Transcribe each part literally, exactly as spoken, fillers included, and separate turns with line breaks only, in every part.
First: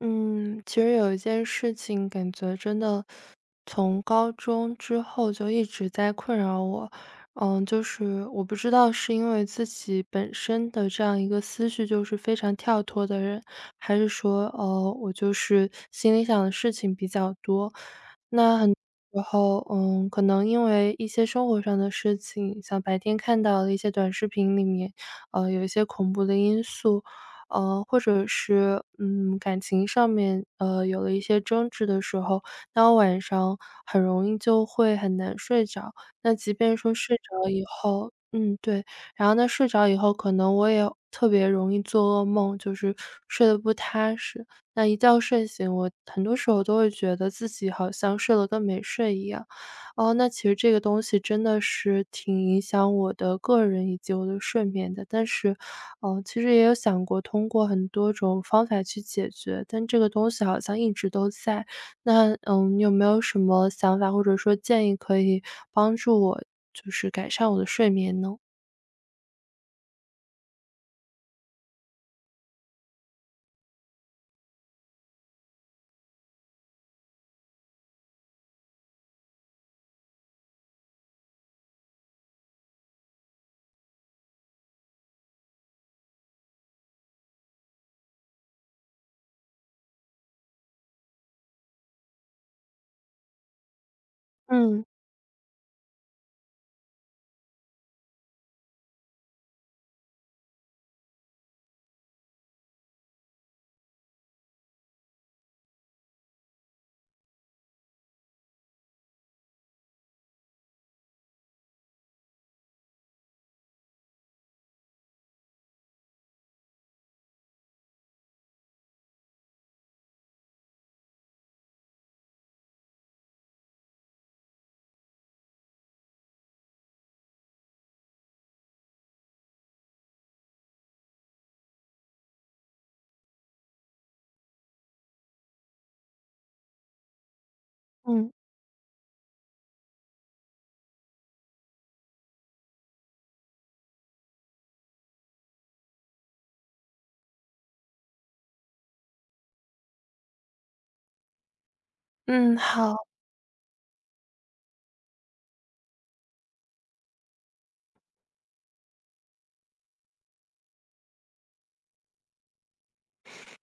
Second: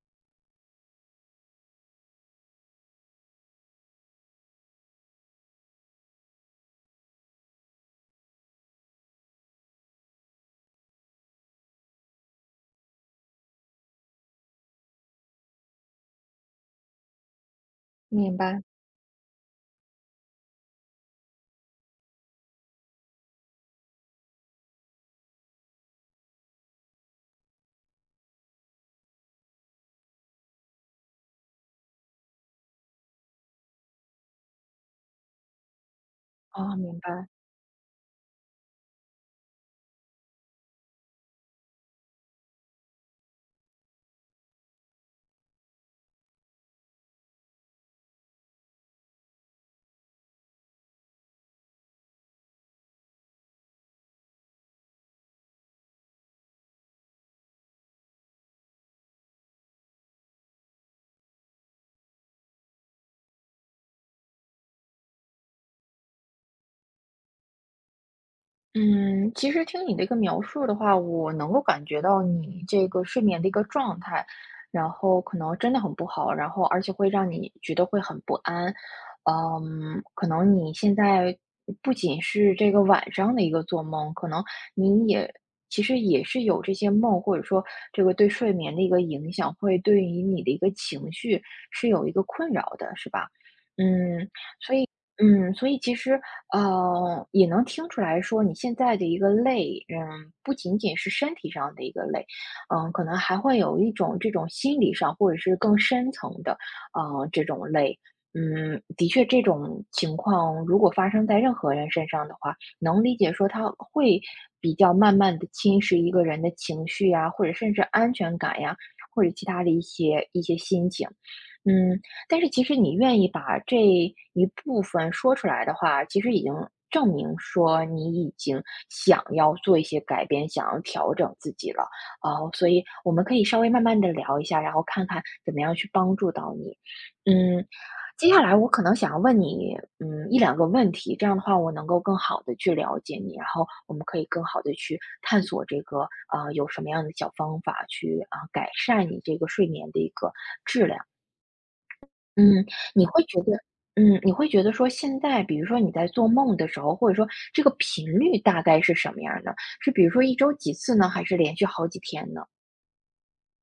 嗯，其实有一件事情，感觉真的从高中之后就一直在困扰我。嗯，就是我不知道是因为自己本身的这样一个思绪就是非常跳脱的人，还是说，呃，我就是心里想的事情比较多。
明
那
白，
很多时候，嗯，可能因为一些生活上的事情，像白天看到的一些短视频里面，呃，有一些恐怖的因素，呃，或者是嗯感情上面呃有了一些争执的时候，那我晚上很容易就会很难睡着。那即
啊，
便说
明
睡
白。
着以后，嗯对，然后呢睡着以后，可能我也特别容易做噩梦，就是睡得不踏实。那一觉睡醒，我很多时候都会觉得自己好像睡了跟没睡一样。哦，那其实这个东西真的是挺影响我的个人以及我的睡眠的。但是，呃，其实也有想过通过很多种方法去解决，但这个东西好像一直都在。那，嗯，你有没有什么想法或者说建议可以帮助我，就是改善我的睡眠呢？
嗯，其实听你这个描述的话，我能够感觉到你这个睡眠的一个状态，然后可能真的很不好，然后而且会让你觉得会很不安。嗯，可能你现在不仅是这个晚上的一个做梦，可能你也其实也是有这些梦，或者说这个对睡眠的一个影响，会对于你的一个情绪是有一个困扰的，是吧？嗯，
嗯
嗯，所以其实，呃，也能听出来说你现在的一个累，嗯，不仅仅是身体上的一个累，嗯，可能还会有一种这种心理上或者是更深层的，呃，这种累。嗯，的确，这种情况如果发生在任何人身上的话，能理解说他会比较慢慢的侵蚀一个人的情绪呀，或者甚至安全感呀，或者其他的一些一些心情。嗯，但是其实你愿意把这一部分说出来的话，其实已经证明说你已经想要做一些改变，想要调整自己了。啊。所以我们可以稍微慢慢的聊一下，然后看看怎么样去帮助到你。嗯，接
嗯
下来我可能想要问你，嗯，一两个问题，这样的话我能够更好的去了解你，然后我们可以更好的去探索这个，啊，有什么样的小方法去啊，改善你这个睡眠的一个质量。
嗯，
嗯，
好。
你会觉得嗯，你会觉得说现在比如说你在做梦的时候，或者说这个频率大概是什么样儿的？是比如说一周几次呢？还是连续好几天呢？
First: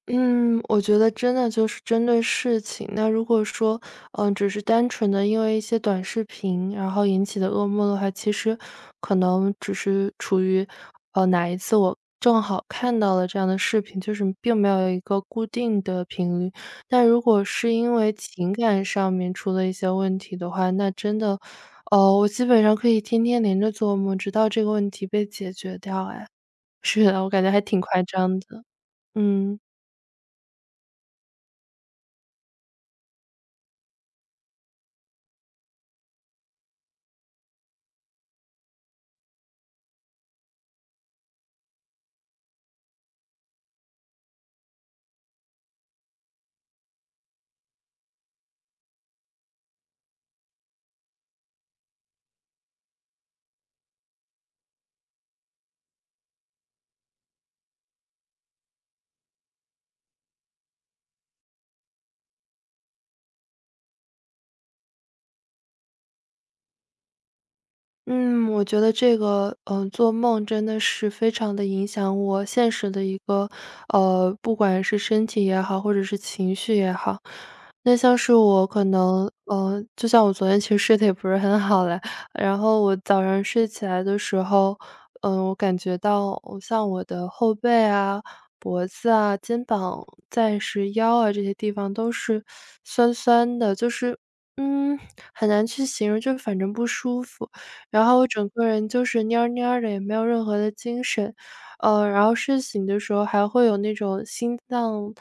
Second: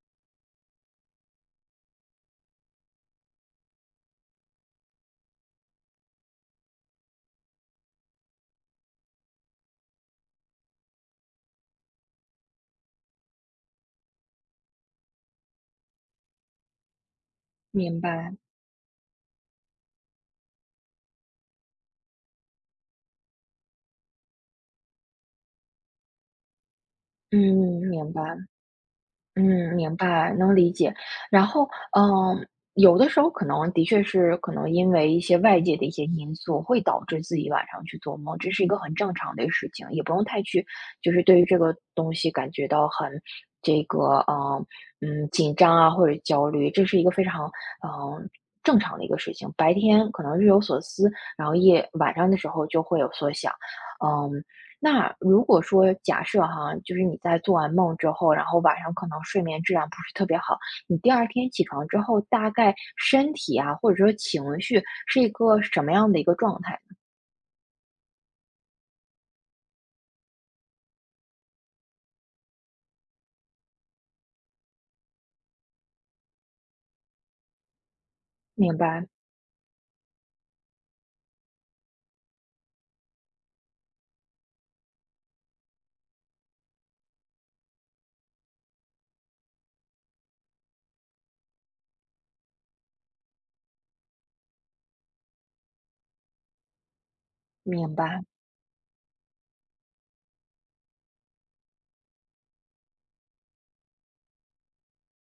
嗯，我觉得真的就是针对事情。那如果说，嗯、只是单纯的因为一些短视频，然后引起的噩梦的话，其实可能只是处于，呃，哪一次我正好看到了这样的视频，就是并没有一个固定的频率。但如果是因
明
为
白，
情感上面出了一些问题的话，那真的，哦，我基本上可以天天连着做梦，直到这个问题被解决掉。哎，是的，我
嗯，
感觉还挺夸
明白。
张的。嗯。
嗯，明白，能理解。然后，嗯，有的时候可能的确是可能因为一些外界的一些因素，会导致自己晚上去做梦，这是一个很正常的事情，也不用太去就是对于这个东西感觉到很这个嗯嗯紧张啊或者焦虑，这是一个非常嗯正常的一个事情。白天可能日有所思，然后夜晚上的时候就会有所想，嗯。那如果说假设哈，就是你在做完梦之后，然后晚上可能睡眠质量不是特别好，你第二天起床之后，大概身体啊，或者说情绪是一个什么样的一个状态？
嗯，我觉得这个，嗯、做梦真的是非常的影响我现实的一个，呃，不管是身体也好，或者是情绪也好。那像是我
明
可
白，
能，嗯，就像我昨天其实睡得也不是很好嘞，然后我早上睡起来的时候，嗯、我感觉到我像我的后背啊、脖子啊、肩膀，再是腰啊这些地方都是酸酸的，就是。嗯，很难去形容，就是反正不舒服。
明
然后
白，
我整个人就是蔫儿蔫儿的，也没有任何的精神。呃，然后睡醒的时候还会有那种心脏，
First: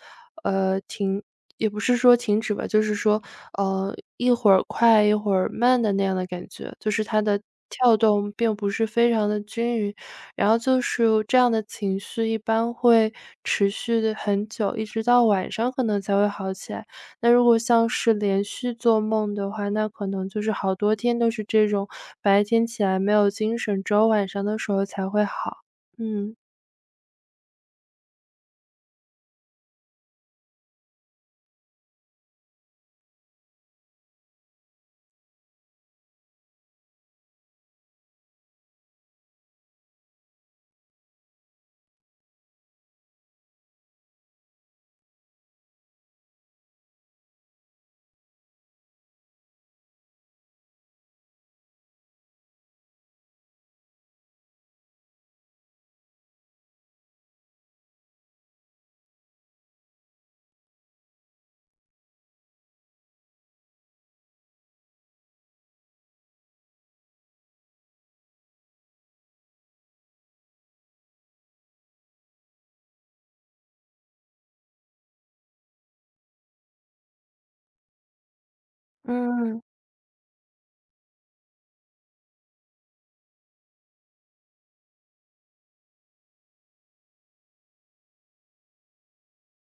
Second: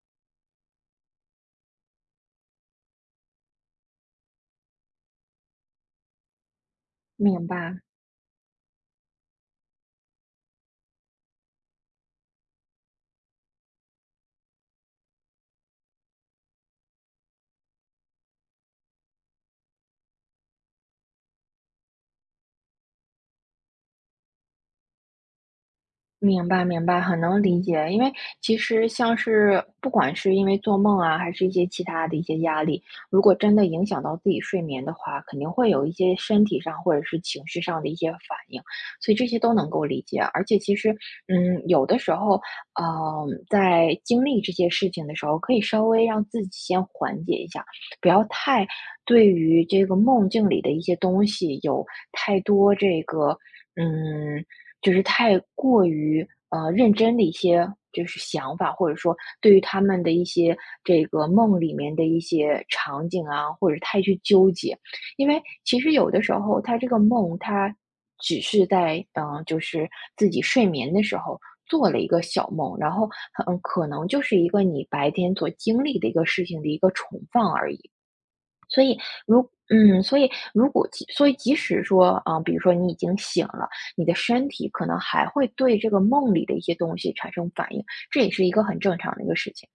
呃，停也不是说停止吧，就是说，呃，一会儿快一会儿慢的那样的感觉，就是它的
明白。
跳动并不是非常的均匀。然后就是这样的情绪一般会持续的很久，一直到晚上可能才会好起来。那如果像是连续做梦的话，那可能就是好多天都是这种，白天起来没有精神，只有晚上的时候才会好。嗯。
明白明白，很能理解。因为其实像是不管是因为做梦啊，还是一些其他的一些压力，如果真的影响到自己睡眠的话，肯定会有一些身体上或者是情绪上的一些反应，所以这些都能够理解。而且其实，嗯，有的时候，呃，在经历这些事情的时候，可以稍微让自己先缓解一下，不要太对于这个梦境里的一些东西有太多这个，嗯。就是太过于呃认真的一些就是想法，或者说对于他们的一些这个梦里面的一些场景啊，或者太去纠结，因为其实有的时候他这个梦他只是在嗯、呃就是自己睡眠的时候。做了一个小梦，然后嗯可能就是一个你白天所经历的一个事情的一个重放而已。如
嗯，
嗯，所以如果即所以即使说，啊，比如说你已经醒了，你的身体可能还会对这个梦里的一些东西产生反应，这也是一个很正常的一个事情。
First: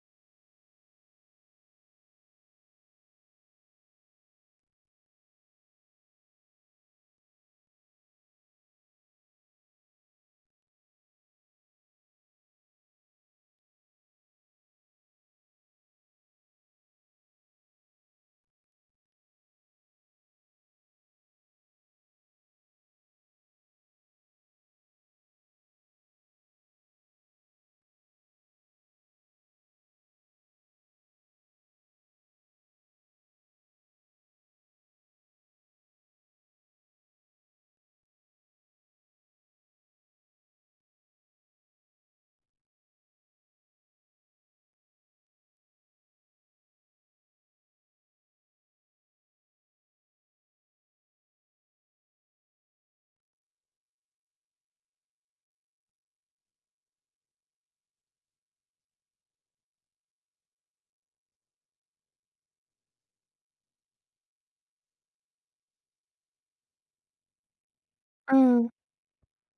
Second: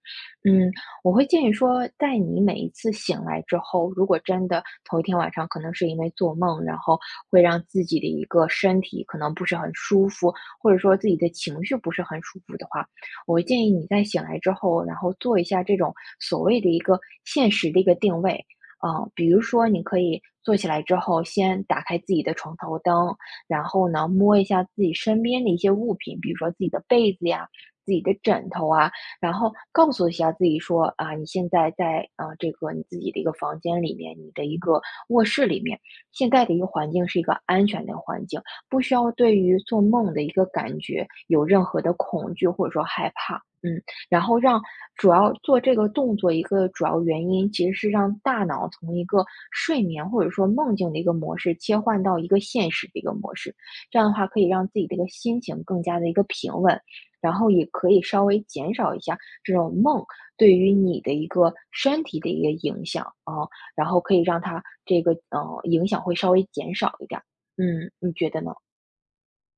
嗯，我会建议说，在你每一次醒来之后，如果真的头一天晚上可能是因为做梦，然后会让自己的一个身体可能不是很舒服，或者说自己的情绪不是很舒服的话，我会建议你在醒来之后，然后做一下这种所谓的一个现实的一个定位。嗯，比如说你可以坐起来之后，先打开自己的床头灯，然后呢，摸一下自己身边的一些物品，比如说自己的被子呀、自己的枕头啊，然后告诉一下自己说啊，你现在在啊、呃这个你自己的一个房间里面，你的一个卧室里面，现在的一个环境是一个安全的环境，不需要对于做梦的一个感觉有任何的恐惧或者说害怕。嗯。然后让主要做这个动作一个主要原因，其实是让大脑从一个睡眠或者说梦境的一个模式切换到一个现实的一个模式，这样的话可以让自己的一个心情更加的一个平稳，然后也可以稍微减少一下这种梦对于你的一个身体的一个影响啊，然后可以让它这个呃影响会稍微减少一点儿。嗯，你觉得呢？
嗯。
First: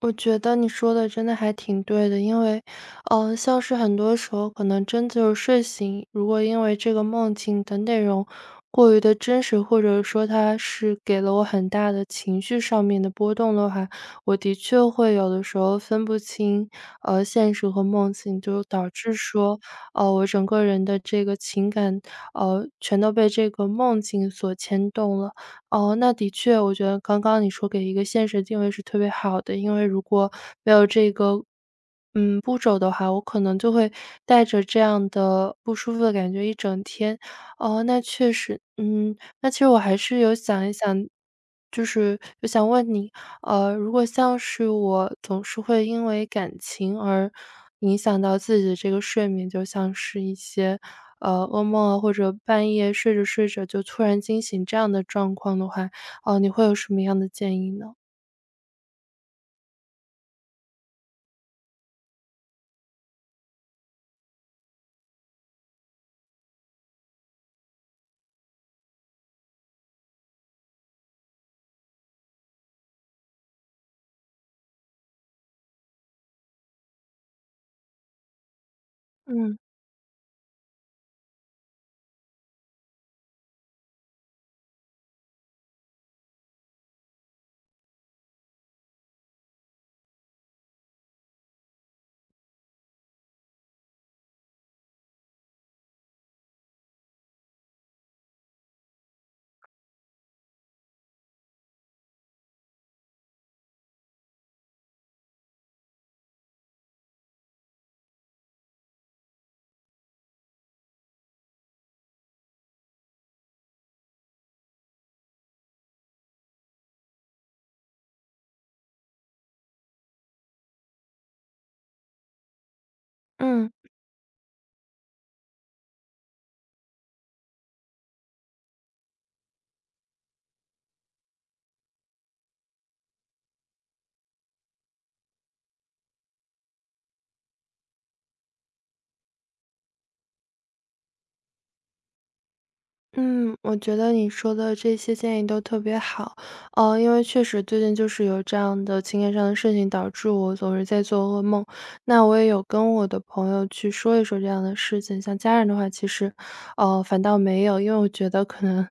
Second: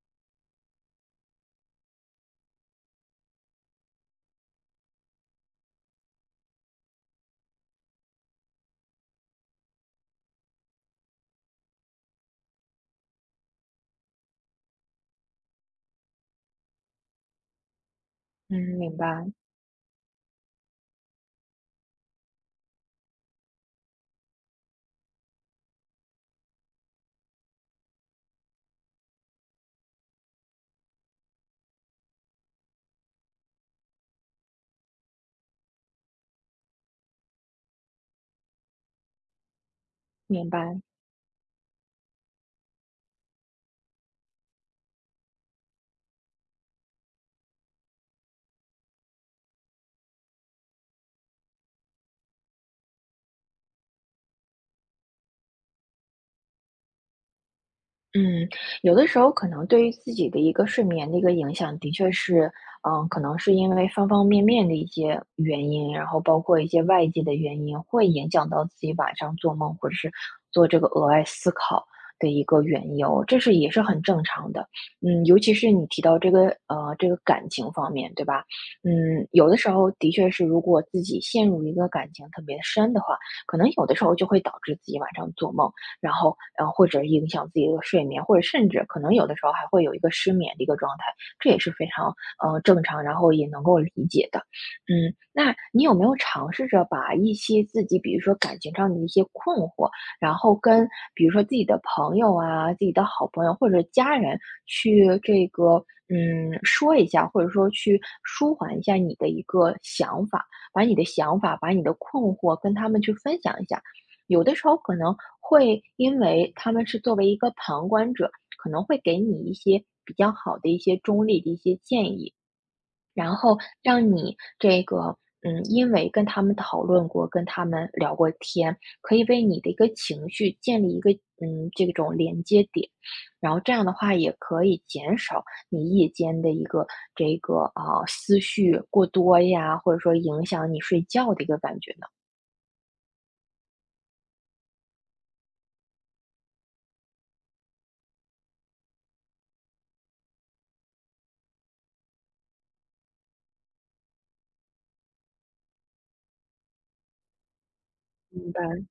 我觉得你说的真的还挺对的，因为，嗯，像是很多时候可能真就是睡醒，如果因为这个梦境的内容过于的真实，或者说它是给了我很大的情绪上面的波动的话，我的确会有的时候分不清，呃，现实和梦境，
嗯，
就导
明
致
白，
说，呃，我整个人的这个情感，呃，全都被这个梦境所牵动了。哦，那的确，我觉得刚刚你说给一个现实定位是特别好的，因为如果没有这个，嗯，步骤的话，我可能就会带着这样的不舒服的感觉一整天。哦，那确实，嗯，那其实我还是有
明
想一
白。
想，就是我想问你，呃，如果像是我总是会因为感情而影响到自己的这个睡眠，就像是一些呃，噩梦啊，或者半夜睡着睡着就突然惊醒这样的状况的话，哦，你会有什么样的建议呢？
嗯，有的时候可能对于自己的一个睡眠的一个影响，的确是，嗯，可能是因为方方面面的一些原因，然后包括一些外界的原因，会影响到自己晚上做梦或者是做这个额外思考的一个缘由，这是也是很正常的。嗯，尤其是你提到这个呃这个感情方面，对吧？嗯，有的
嗯
时候的确是，如果自己陷入一个感情特别深的话，可能有的时候就会导致自己晚上做梦。然后呃，或者影响自己的睡眠，或者甚至可能有的时候还会有一个失眠的一个状态，这也是非常呃正常，然后也能够理解的。嗯，那你有没有尝试着把一些自己，比如说感情上的一些困惑，然后跟比如说自己的朋友啊、自己的好朋友或者家人去这个嗯说一下，或者说去舒缓一下你的一个想法，把你的想法、把你的困惑跟他们去分享一下。有的时候可能会因为他们是作为一个旁观者，可能会给你一些比较好的一些中立的一些建议，然后
嗯。
让你这个，嗯，因为跟他们讨论过，跟他们聊过天，可以为你的一个情绪建立一个，嗯，这种连接点，然后这样的话也可以减少你夜间的一个这个啊、呃思绪过多呀，或者说影响你睡觉的一个感觉呢。
嗯，我觉得你说的这些建议都特别好，呃，因为确实最近就是有这样的情感上的事情，导致我总是在做噩梦。那我也有跟我的朋友去说一说这样的事情，像家人的话，其实，呃，反倒没有，因为我觉得
明白，
可能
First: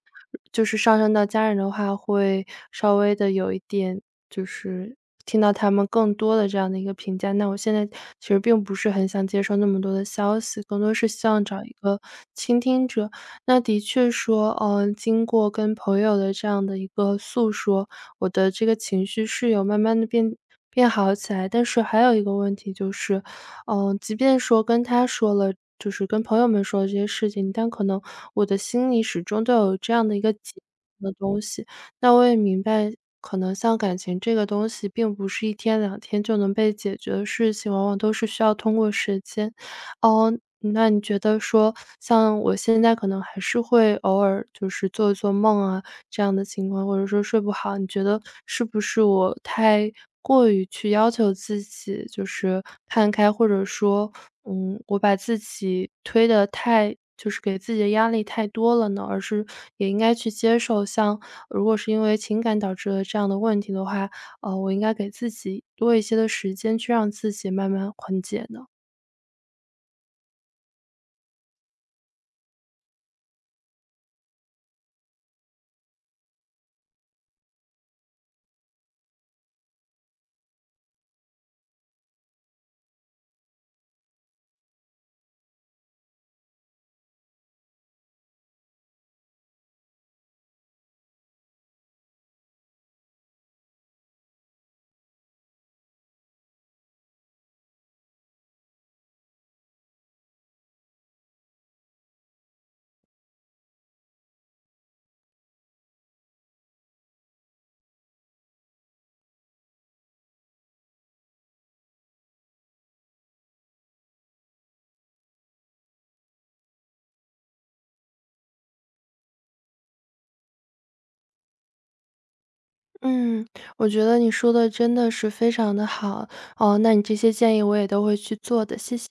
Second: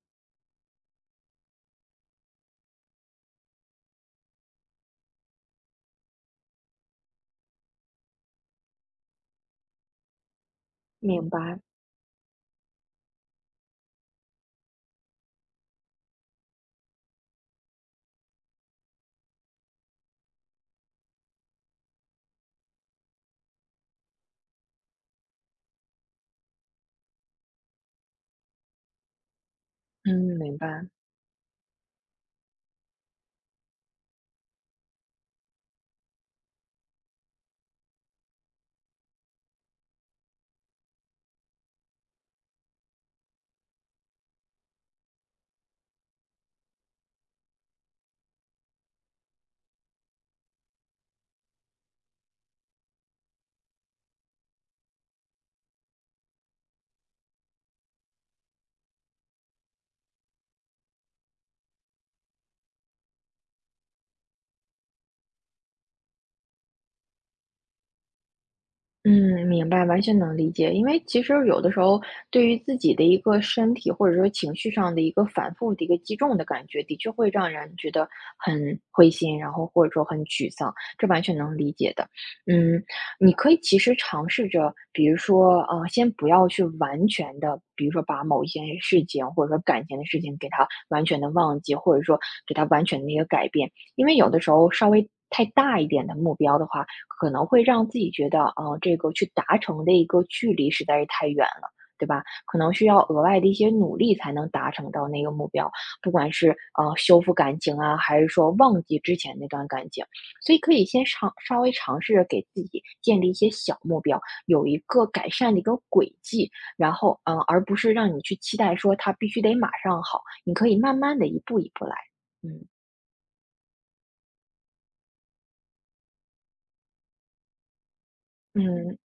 就是上升到家人的话，会稍微的有一点，就是听到他们更多的这样的一个评价。那我现在其实并不是很想接受那么多的消息，更多是希
明
望
白，
找一个倾听者。那的确说，嗯，经过跟朋友的这样的一个诉说，我的这个情绪是有慢慢的变变好起来。但是还有一个问题就是，嗯，即便说跟他说了就是跟朋友们说了这些事情，但可能我的心里始终都有这样的一个
嗯，
结
明白。
的东西。那我也明白，可能像感情这个东西并不是一天两天就能被解决的事情，往往都是需要通过时间。哦，那你觉得说，像我现在可能还是会偶尔就是做一做梦啊，这样的情况，或者说睡不好，你觉得是不是我太过于去要求自己，就是看开，或者说，嗯，我把自己推的太就是给自己的压力太多了呢？而是也应该去接受，像如果是因为情感导致的这样的问题的话，呃，我应该给自己多一些的时间，去让自己慢慢缓解呢？
嗯，明白，完全能理解。因为其实有的时候，对于自己的一个身体或者说情绪上的一个反复的一个击中的感觉，的确会让人觉得很灰心，然后或者说很沮丧，这完全能理解的。嗯，你可以其实尝试着，比如说，呃，先不要去完全的，比如说把某一件事情或者说感情的事情给它完全的忘记，或者说给它完全的一个改变，因为有的时候稍微太大一点的目标的话。可能会让自己觉得，呃，这个去达成的一个距离实在是太远了，对吧？可能需要额外的一些努力才能达成到那个目标，不管是呃修复感情啊，还是说忘记之前那段感情，所以可以先尝稍微尝试着给自己建立一些小目标，有一个改善的一个轨迹，然后嗯、呃而不是让你去期待说它必须得马上好，你可以慢慢的一步一步来，嗯
嗯，我觉得你说的真的是非常的好哦，那你这些建议我也都会去做的，谢
嗯，
谢。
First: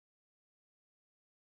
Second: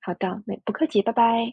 好的，没不客气，拜拜。